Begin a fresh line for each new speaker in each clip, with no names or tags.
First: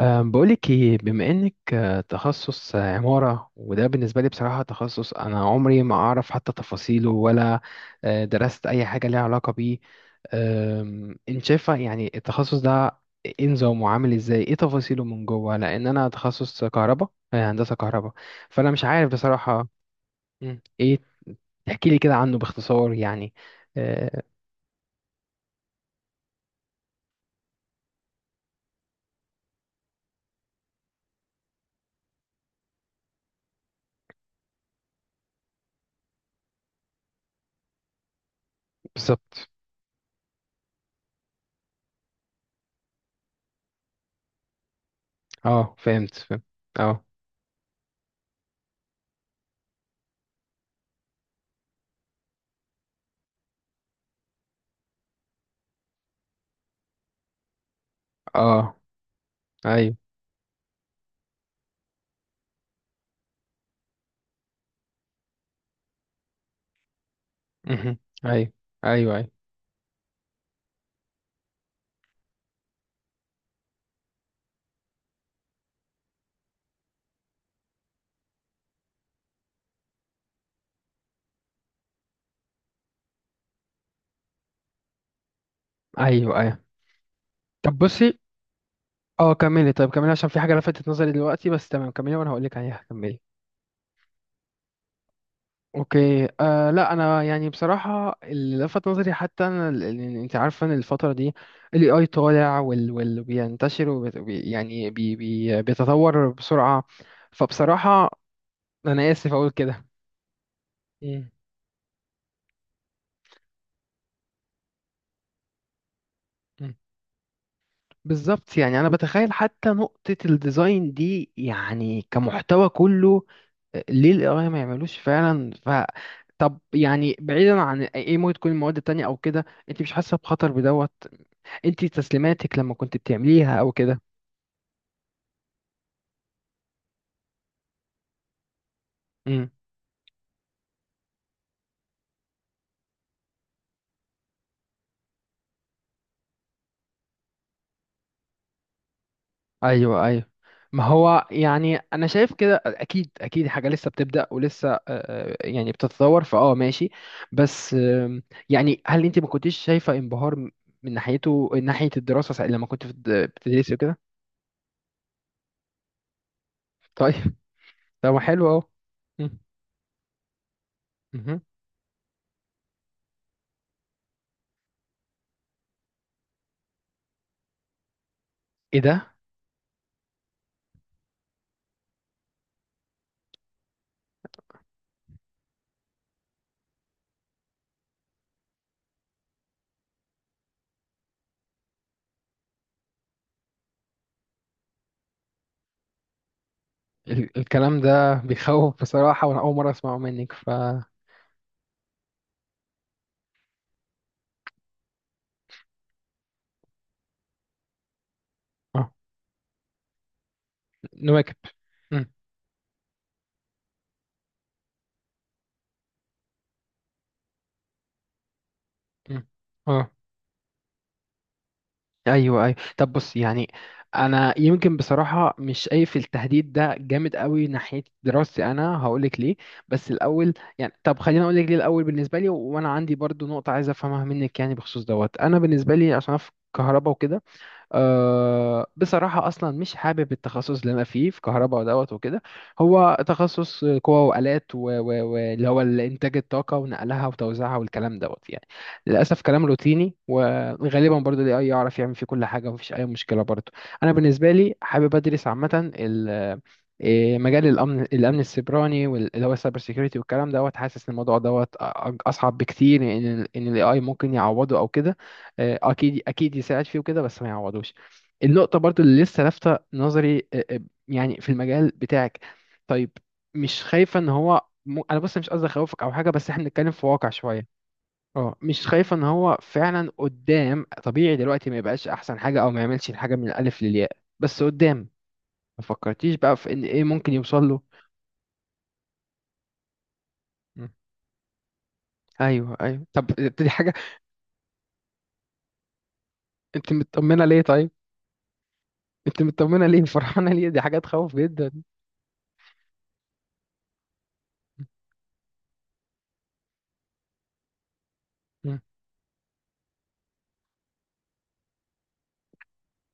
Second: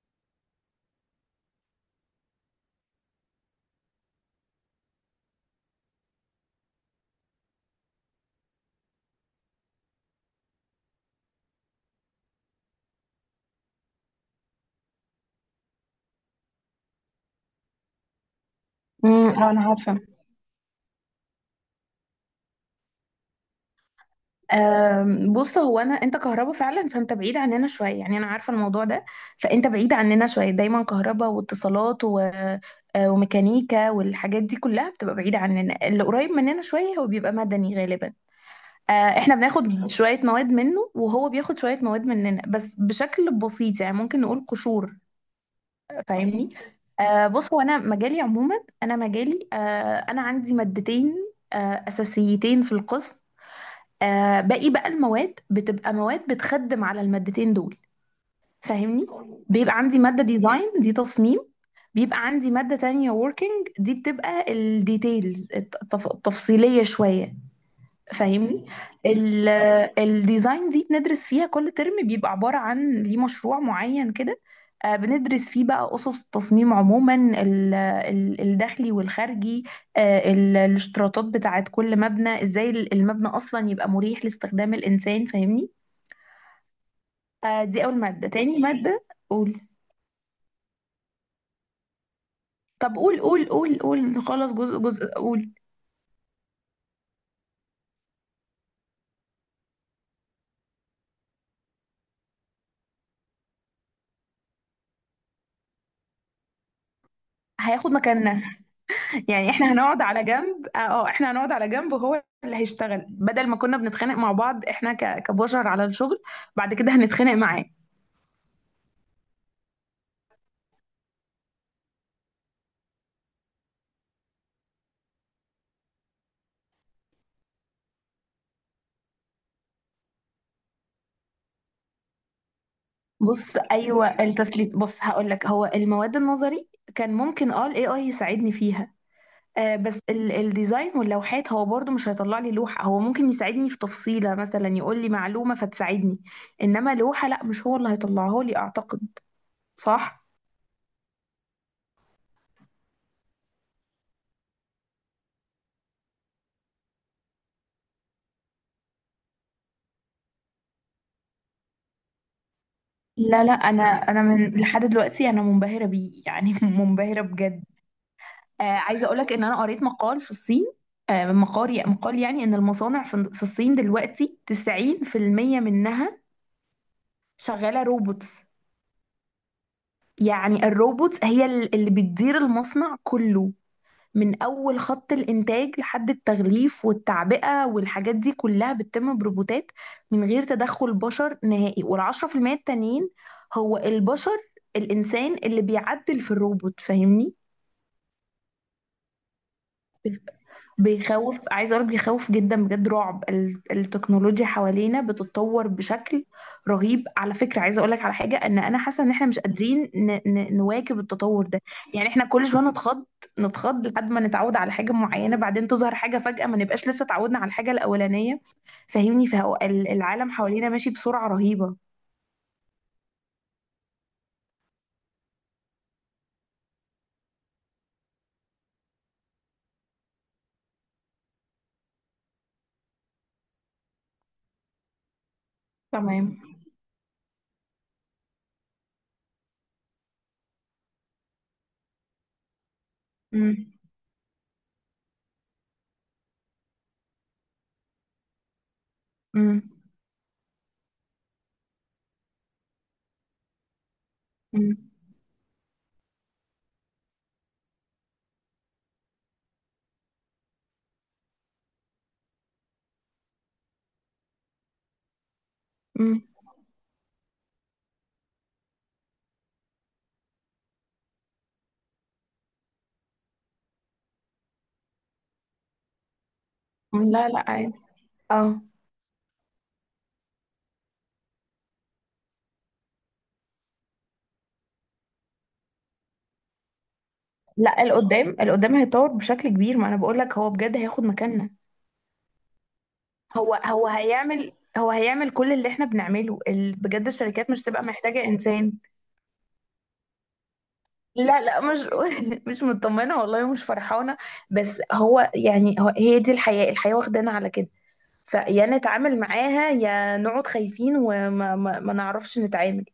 بقولك ايه، بما انك تخصص عمارة، وده بالنسبة لي بصراحة تخصص انا عمري ما اعرف حتى تفاصيله ولا درست اي حاجة ليها علاقة بيه. انت شايفة يعني التخصص ده ايه نظامه، عامل ازاي، ايه تفاصيله من جوه، لان انا تخصص كهرباء، هندسة كهرباء، فانا مش عارف
اه انا
بصراحة.
عارفه.
ايه، تحكي لي كده عنه باختصار يعني. أه،
بص هو انت كهربا فعلا، فانت بعيد عننا شويه. يعني انا عارفه الموضوع ده، فانت بعيد عننا شويه، دايما كهربا واتصالات و... آه، وميكانيكا والحاجات دي كلها بتبقى بعيده عننا. اللي قريب مننا شويه هو بيبقى مدني غالبا. احنا
بالظبط.
بناخد شويه مواد منه وهو بياخد شويه مواد مننا، بس بشكل بسيط، يعني ممكن نقول قشور.
اه فهمت فهمت.
فاهمني؟
اه.
بص، هو انا مجالي عموما، انا مجالي، انا عندي مادتين آه، اساسيتين في القسم. باقي بقى المواد بتبقى مواد بتخدم على المادتين دول،
اه.
فاهمني؟ بيبقى
ايوه.
عندي مادة ديزاين، دي تصميم. بيبقى عندي مادة تانية working، دي بتبقى الديتيلز التفصيلية شوية،
مهم. ايوه.
فاهمني؟
ايوه ايوه.
ال- الديزاين دي بندرس فيها كل ترم، بيبقى عبارة عن ليه مشروع معين كده. بندرس فيه بقى أسس التصميم عموما، الداخلي والخارجي. الاشتراطات بتاعت كل مبنى، ازاي المبنى أصلا يبقى مريح لاستخدام الإنسان، فاهمني؟
ايوه ايوه طب
دي أول
بصي،
مادة. تاني مادة
اه
قول.
كملي، طيب كملي، عشان في حاجه لفتت نظري دلوقتي، بس تمام كملي وانا هقول لك عليها،
طب قول
كملي.
قول قول قول خلاص، جزء قول.
اوكي. لا انا يعني بصراحه اللي لفت نظري حتى انا يعني انت عارفه ان الفتره دي الاي اي طالع، وال بينتشر وبت- وبي يعني بي بي بيتطور بسرعه،
هياخد
فبصراحه
مكاننا.
انا اسف اقول
يعني احنا
كده.
هنقعد على جنب. اه،
مم.
احنا هنقعد على جنب وهو اللي هيشتغل، بدل ما كنا بنتخانق مع بعض احنا كبشر على الشغل،
مم.
بعد كده هنتخانق معاه.
بالظبط، يعني انا بتخيل حتى نقطه الديزاين دي يعني كمحتوى كله ليه القراية ما يعملوش فعلا ف، طب يعني بعيدا عن ايه، إيه ممكن تكون المواد التانية او كده، انت مش حاسة بخطر بدوت، انت تسليماتك لما كنت
بص،
بتعمليها او كده؟
ايوه، التسليم، بص هقول لك، هو المواد النظري كان ممكن اه الاي اي يساعدني فيها.
امم.
آه، بس الديزاين واللوحات، هو برضو مش هيطلع لي لوحة. هو ممكن يساعدني في تفصيلة، مثلا يقول لي معلومة فتساعدني، انما لوحة لا، مش هو اللي هيطلعها لي اعتقد.
ايوه ايوه.
صح؟
ما هو يعني انا شايف كده، اكيد اكيد حاجة لسه بتبدأ ولسه يعني بتتطور، ماشي. بس يعني هل انت ما كنتيش شايفة انبهار من ناحيته، من ناحية الدراسة لما كنت في
لا لا،
بتدرسي
انا
وكده؟
انا من لحد دلوقتي انا منبهرة بيه، يعني منبهرة
طيب.
بجد.
طب ما حلو اهو.
عايزه اقول لك
مم.
ان انا قريت مقال في الصين. آه،
مهم.
مقال مقال يعني ان المصانع في الصين دلوقتي 90% منها شغاله روبوتس.
ايه ده؟
يعني الروبوتس هي اللي بتدير المصنع كله، من اول خط الانتاج لحد التغليف والتعبئه، والحاجات دي كلها بتتم بروبوتات من غير تدخل بشر نهائي. والعشرة في المية التانيين هو البشر، الانسان اللي بيعدل في الروبوت، فاهمني؟
الكلام ده بيخوف بصراحة، وأنا أول مرة أسمعه منك ف
بيخوف، عايزه اقول بيخوف جدا، بجد رعب. التكنولوجيا حوالينا بتتطور بشكل رهيب على فكره. عايزه اقول لك على حاجه، ان انا حاسه ان احنا مش قادرين نواكب
نواكب.
التطور ده.
مم،
يعني احنا كل شويه نتخض لحد ما نتعود على حاجه معينه، بعدين تظهر حاجه فجاه ما نبقاش لسه اتعودنا على الحاجه الاولانيه، فاهمني؟
مم.
فهو
اه.
العالم حوالينا ماشي بسرعه رهيبه.
أيوه أيوه طب، بص يعني أنا يمكن بصراحة مش شايف التهديد ده جامد قوي ناحية دراستي، أنا هقولك ليه، بس الأول يعني طب خليني أقولك ليه الأول بالنسبة لي، و- وأنا عندي برضو نقطة عايز أفهمها منك يعني بخصوص دوت. أنا بالنسبة لي عشان أنا في
تمام.
كهرباء وكده، بصراحة أصلا مش حابب التخصص اللي أنا فيه في كهرباء ودوت وكده. هو تخصص
امم.
قوى وآلات واللي هو إنتاج الطاقة ونقلها وتوزيعها والكلام دوت يعني، للأسف كلام
امم.
روتيني وغالبا برضو ال AI يعرف يعمل فيه كل حاجة ومفيش أي مشكلة برضو. أنا بالنسبة لي حابب أدرس عامة إيه، مجال الأمن، الأمن السيبراني واللي هو السايبر سيكيورتي والكلام دوت. حاسس إن الموضوع دوت أصعب بكتير، إن ال AI ممكن يعوضه أو كده. اكيد
مم.
اكيد يساعد فيه وكده بس ما يعوضوش. النقطه برضو اللي لسه لافته نظري يعني في المجال بتاعك، طيب، مش خايفه ان هو انا بص مش قصدي اخوفك او حاجه، بس احنا بنتكلم في واقع
لا لا،
شويه،
عادي.
اه
اه.
مش خايفه ان هو فعلا قدام طبيعي دلوقتي ما يبقاش احسن حاجه او ما يعملش الحاجه من الالف للياء، بس قدام ما فكرتيش بقى في ان ايه ممكن يوصل له؟
لا، القدام، القدام هيتطور بشكل كبير. ما انا بقول لك، هو
مم.
بجد هياخد مكاننا.
ايوه ايوه طب، دي
هو
حاجه،
هو هيعمل هو هيعمل كل اللي احنا بنعمله،
انت
بجد
مطمنه ليه
الشركات مش
طيب؟
تبقى محتاجة انسان.
انت مطمنه ليه فرحانه ليه؟ دي حاجه تخوف
لا
جدا.
لا، مش مش مطمنة والله، مش فرحانة. بس هو يعني، هو هي دي الحياة، الحياة واخدانا على كده،
مم.
فيا نتعامل معاها يا نقعد خايفين وما ما نعرفش نتعامل،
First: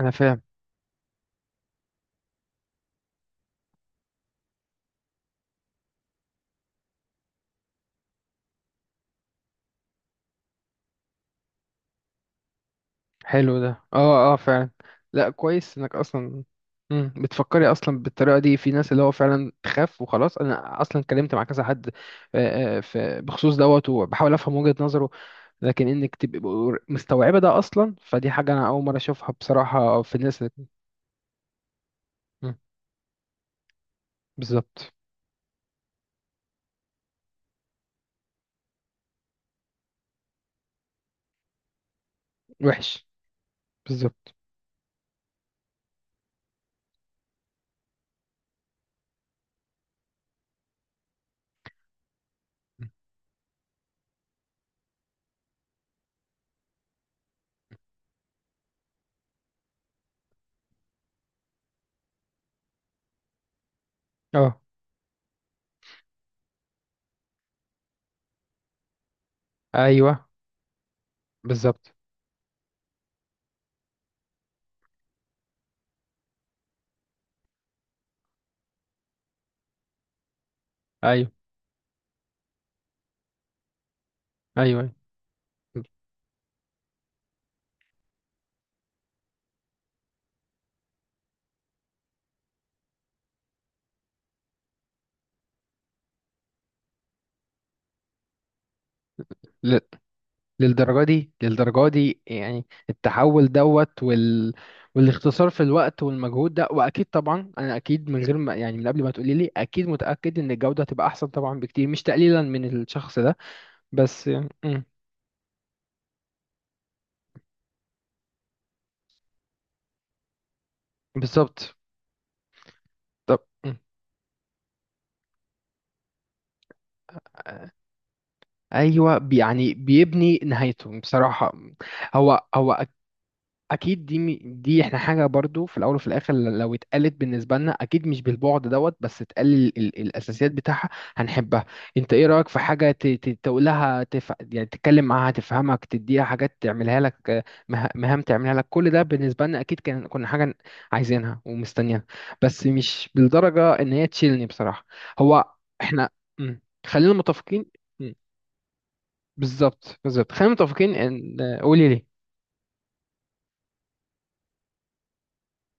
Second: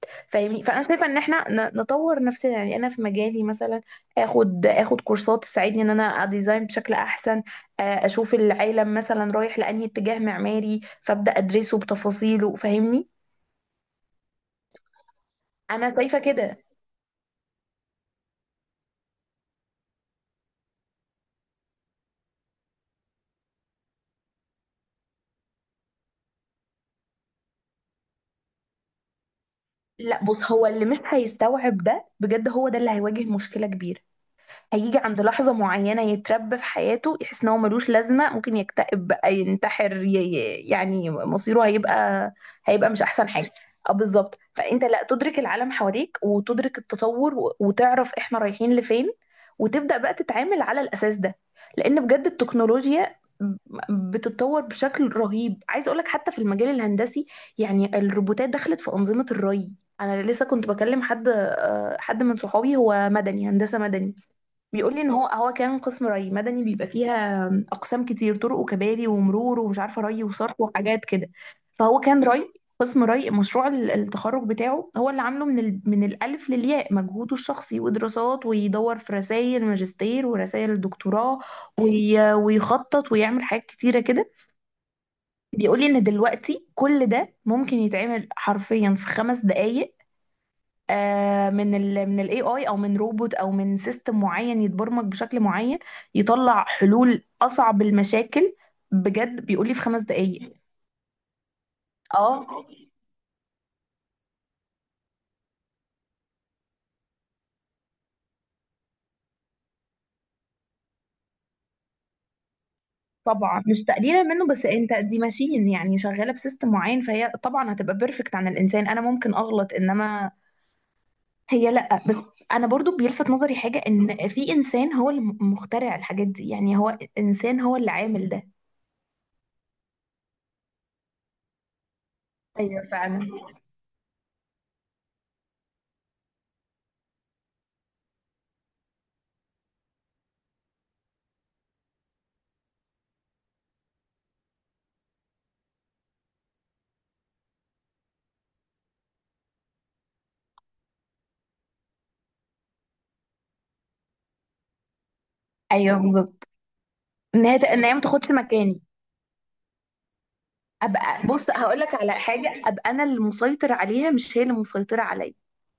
انا فاهم.
فاهمني؟ فانا شايفه ان احنا نطور نفسنا، يعني انا في مجالي مثلا اخد كورسات تساعدني ان انا اديزاين بشكل احسن. اشوف العالم مثلا رايح لانهي اتجاه معماري فابدا ادرسه بتفاصيله، فاهمني؟
حلو ده، اه اه فعلا، لا كويس انك
انا شايفه
اصلا.
كده.
مم. بتفكري اصلا بالطريقه دي، في ناس اللي هو فعلا تخاف وخلاص، انا اصلا اتكلمت مع كذا حد في بخصوص دوت وبحاول افهم وجهه نظره، لكن انك تبقي مستوعبه ده اصلا فدي حاجه انا اول مره اشوفها بصراحه في
لا، بص،
الناس
هو اللي مش هيستوعب ده بجد،
مم.
هو ده اللي هيواجه مشكله كبيره.
بالظبط.
هيجي عند لحظة معينة يتربى في حياته يحس ان هو ملوش لازمة، ممكن يكتئب بقى، ينتحر، يعني مصيره هيبقى، هيبقى مش
وحش.
احسن حاجة. اه
بالظبط.
بالظبط، فانت لا تدرك العالم حواليك وتدرك التطور، وتعرف احنا رايحين لفين، وتبدأ بقى تتعامل على الاساس ده. لان بجد التكنولوجيا بتتطور بشكل رهيب. عايزه اقول لك، حتى في المجال الهندسي يعني الروبوتات دخلت في انظمه الري. انا لسه كنت بكلم حد، حد من صحابي، هو مدني، هندسه مدني،
اه
بيقول لي ان هو كان قسم ري. مدني بيبقى فيها اقسام كتير: طرق وكباري ومرور ومش عارفه ري
ايوه
وصرف وحاجات كده.
بالظبط.
فهو كان ري، قسم ري. مشروع التخرج بتاعه، هو اللي عامله من الالف للياء، مجهوده الشخصي، ودراسات، ويدور في رسائل ماجستير ورسائل
ايوه
دكتوراه، ويخطط ويعمل حاجات كتيره كده.
ايوه. أيوه.
بيقول لي ان دلوقتي كل ده ممكن يتعمل حرفيا في 5 دقائق. من الاي اي او من روبوت او من سيستم معين يتبرمج بشكل معين يطلع حلول اصعب المشاكل. بجد بيقول لي
ل-
في 5 دقائق.
للدرجة دي، للدرجة دي
اه
يعني التحول دوت وال...، والاختصار في الوقت والمجهود ده، وأكيد طبعا أنا أكيد من غير ما يعني من قبل ما تقولي لي، أكيد متأكد إن الجودة هتبقى أحسن طبعا بكتير، مش تقليلا من الشخص ده،
طبعا مش تقليلا
بس.
منه، بس
مم.
انت دي ماشين يعني شغاله بسيستم معين، فهي طبعا هتبقى بيرفكت عن الانسان. انا ممكن اغلط، انما هي
بالظبط.
لا. بس انا برضو بيلفت
طب.
نظري
مم.
حاجه، ان في انسان هو اللي مخترع الحاجات دي. يعني هو انسان هو اللي عامل ده.
ايوه، يعني بيبني نهايته بصراحه، هو
ايوه
هو.
فعلا.
اكيد دي دي احنا حاجه برضو في الاول وفي الاخر، لو اتقالت بالنسبه لنا اكيد مش بالبعد دوت، بس اتقال الاساسيات بتاعها هنحبها. انت ايه رايك في حاجه تقولها يعني تتكلم معاها تفهمك، تديها حاجات تعملها لك، مهام تعملها لك، كل ده بالنسبه لنا اكيد كان كنا حاجه عايزينها ومستنيينها، بس مش بالدرجه ان هي تشيلني بصراحه، هو
ايوه
احنا.
بالظبط،
مم. خلينا
ان هي
متفقين.
ان هي ما
مم.
تاخدش مكاني.
بالظبط بالظبط، خلينا متفقين
ابقى
ان،
بص هقول
قولي
لك
ليه.
على حاجه، ابقى انا اللي مسيطر عليها، مش هي اللي مسيطره عليا.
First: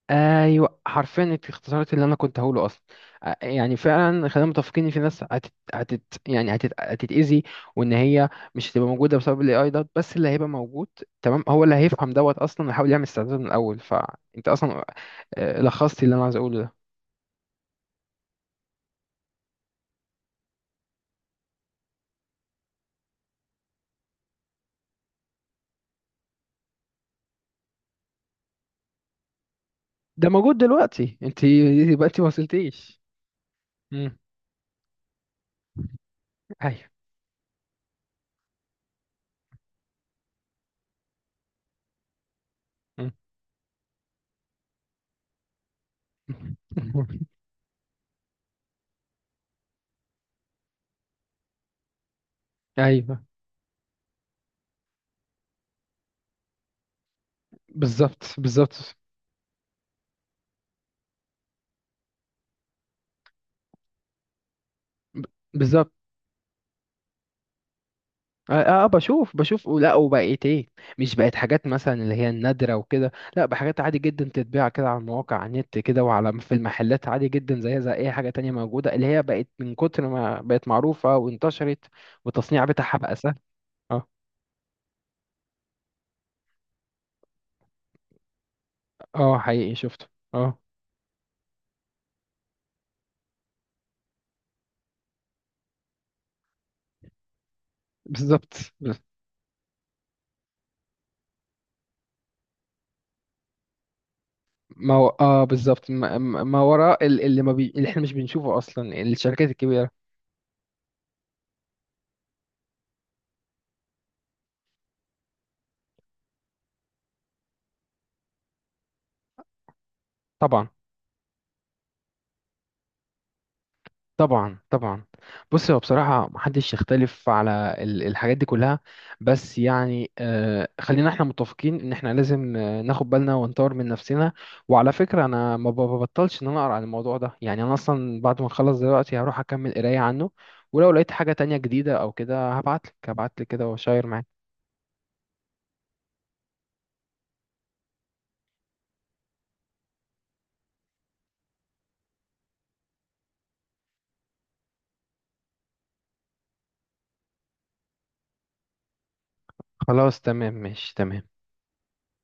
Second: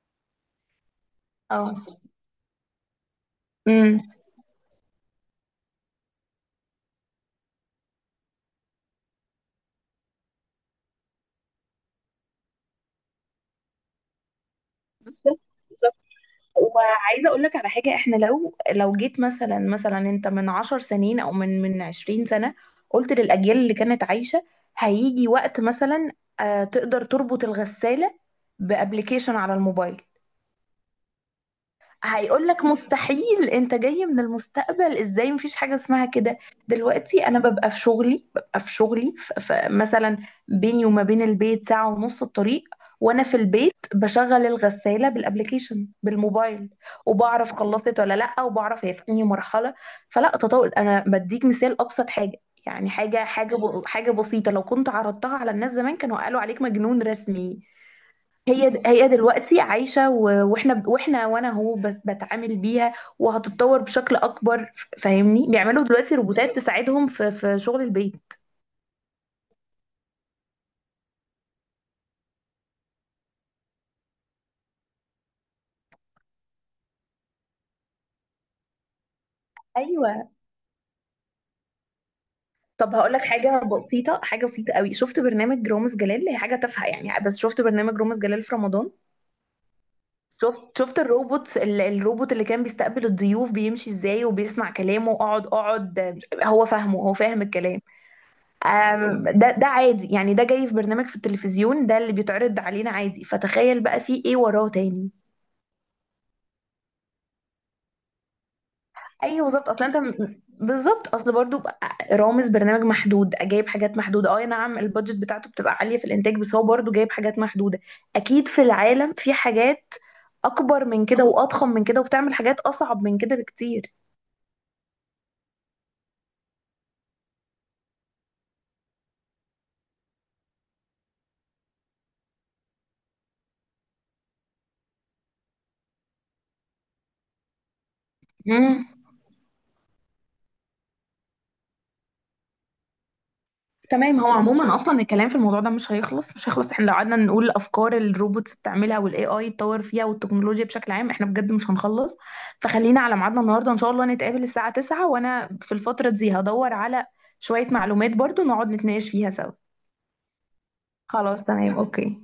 ايوه حرفيا انت
اه.
اختصرت اللي انا كنت هقوله اصلا. يعني
امم.
فعلا خلينا متفقين ان في ناس هتت...، هتت...، يعني هتت...، هتتاذي، وان هي مش هتبقى موجوده بسبب الاي اي دوت، بس اللي هيبقى موجود تمام هو اللي هيفهم دوت اصلا ويحاول يعمل استعداد من الاول، فانت اصلا
بالظبط بالظبط.
لخصتي اللي انا عايز اقوله ده.
وعايزه اقول لك على حاجه، احنا لو جيت مثلا انت من 10 سنين او من 20 سنه قلت للاجيال اللي كانت عايشه هيجي وقت مثلا، تقدر تربط الغساله بابلكيشن على الموبايل،
ده موجود دلوقتي، انت يبقى انت ما
هيقول لك
وصلتيش.
مستحيل، انت جاي
امم.
من المستقبل ازاي، مفيش حاجه اسمها كده.
ايوه.
دلوقتي انا ببقى في شغلي، مثلا بيني وما بين البيت ساعه ونص الطريق،
مم.
وانا في البيت بشغل الغساله بالابلكيشن بالموبايل، وبعرف خلصت ولا لا، وبعرف هي في انهي مرحله. فلا تطور، انا بديك مثال ابسط حاجه، يعني
ايوه
حاجه بسيطه، لو كنت عرضتها على الناس زمان كانوا قالوا عليك مجنون رسمي.
بالظبط
هي
بالظبط،
هي دلوقتي عايشة، واحنا وانا هو بتعامل بيها، وهتتطور بشكل اكبر،
ب-
فاهمني؟ بيعملوا
بالظبط.
دلوقتي روبوتات تساعدهم في شغل البيت.
اه بشوف بشوف، لا وبقيت ايه، مش بقت حاجات مثلا اللي هي النادرة وكده، لا، بحاجات عادي جدا تتباع كده على المواقع، على النت كده، وعلى في المحلات عادي جدا زيها زي اي حاجة تانية موجودة، اللي هي بقت من كتر
ايوه.
ما بقت معروفة وانتشرت، والتصنيع
طب
بتاعها
هقول
بقى
لك
سهل.
حاجه
اه.
بسيطه، حاجه بسيطه قوي. شفت برنامج رامز جلال، هي حاجه تافهه يعني، بس شفت برنامج رامز جلال في رمضان؟
اه حقيقي شفته. اه.
شفت الروبوت، الروبوت اللي كان بيستقبل الضيوف بيمشي ازاي وبيسمع كلامه، اقعد اقعد، هو فاهمه، هو فاهم الكلام.
بالظبط،
ده عادي يعني، ده جاي في برنامج في التلفزيون، ده اللي بيتعرض علينا عادي، فتخيل بقى فيه ايه وراه
ما هو
تاني.
اه بالظبط، ما وراء اللي ما بي... اللي احنا مش بنشوفه اصلا
ايوه
الشركات
بالظبط، اصلا
الكبيرة.
انت بالظبط. اصل برضو بقى رامز برنامج محدود، جايب حاجات محدوده، اه نعم البادجت بتاعته بتبقى عاليه في الانتاج، بس هو برضو جايب حاجات محدوده. اكيد في العالم في حاجات
طبعا.
اكبر من كده واضخم من كده وبتعمل حاجات اصعب من كده بكتير.
طبعا طبعا. بص هو بصراحة محدش يختلف على الحاجات دي كلها، بس يعني آه خلينا احنا متفقين ان احنا لازم ناخد بالنا ونطور من نفسنا، وعلى فكرة انا ما ببطلش ان انا اقرا عن الموضوع ده، يعني انا اصلا بعد ما اخلص
مم.
دلوقتي هروح اكمل قراية عنه، ولو لقيت حاجة تانية جديدة او كده هبعتلك، هبعتلك كده واشير
تمام، هو
معاك.
عموما اصلا الكلام في الموضوع ده مش هيخلص، مش هيخلص. احنا لو قعدنا نقول افكار الروبوتس بتعملها، والاي اي يتطور فيها، والتكنولوجيا بشكل عام، احنا بجد مش هنخلص. فخلينا على ميعادنا النهارده ان شاء الله، نتقابل الساعة 9، وانا في الفترة دي هدور على شوية معلومات برضو نقعد نتناقش فيها سوا.
خلاص تمام ماشي تمام.
خلاص تمام اوكي.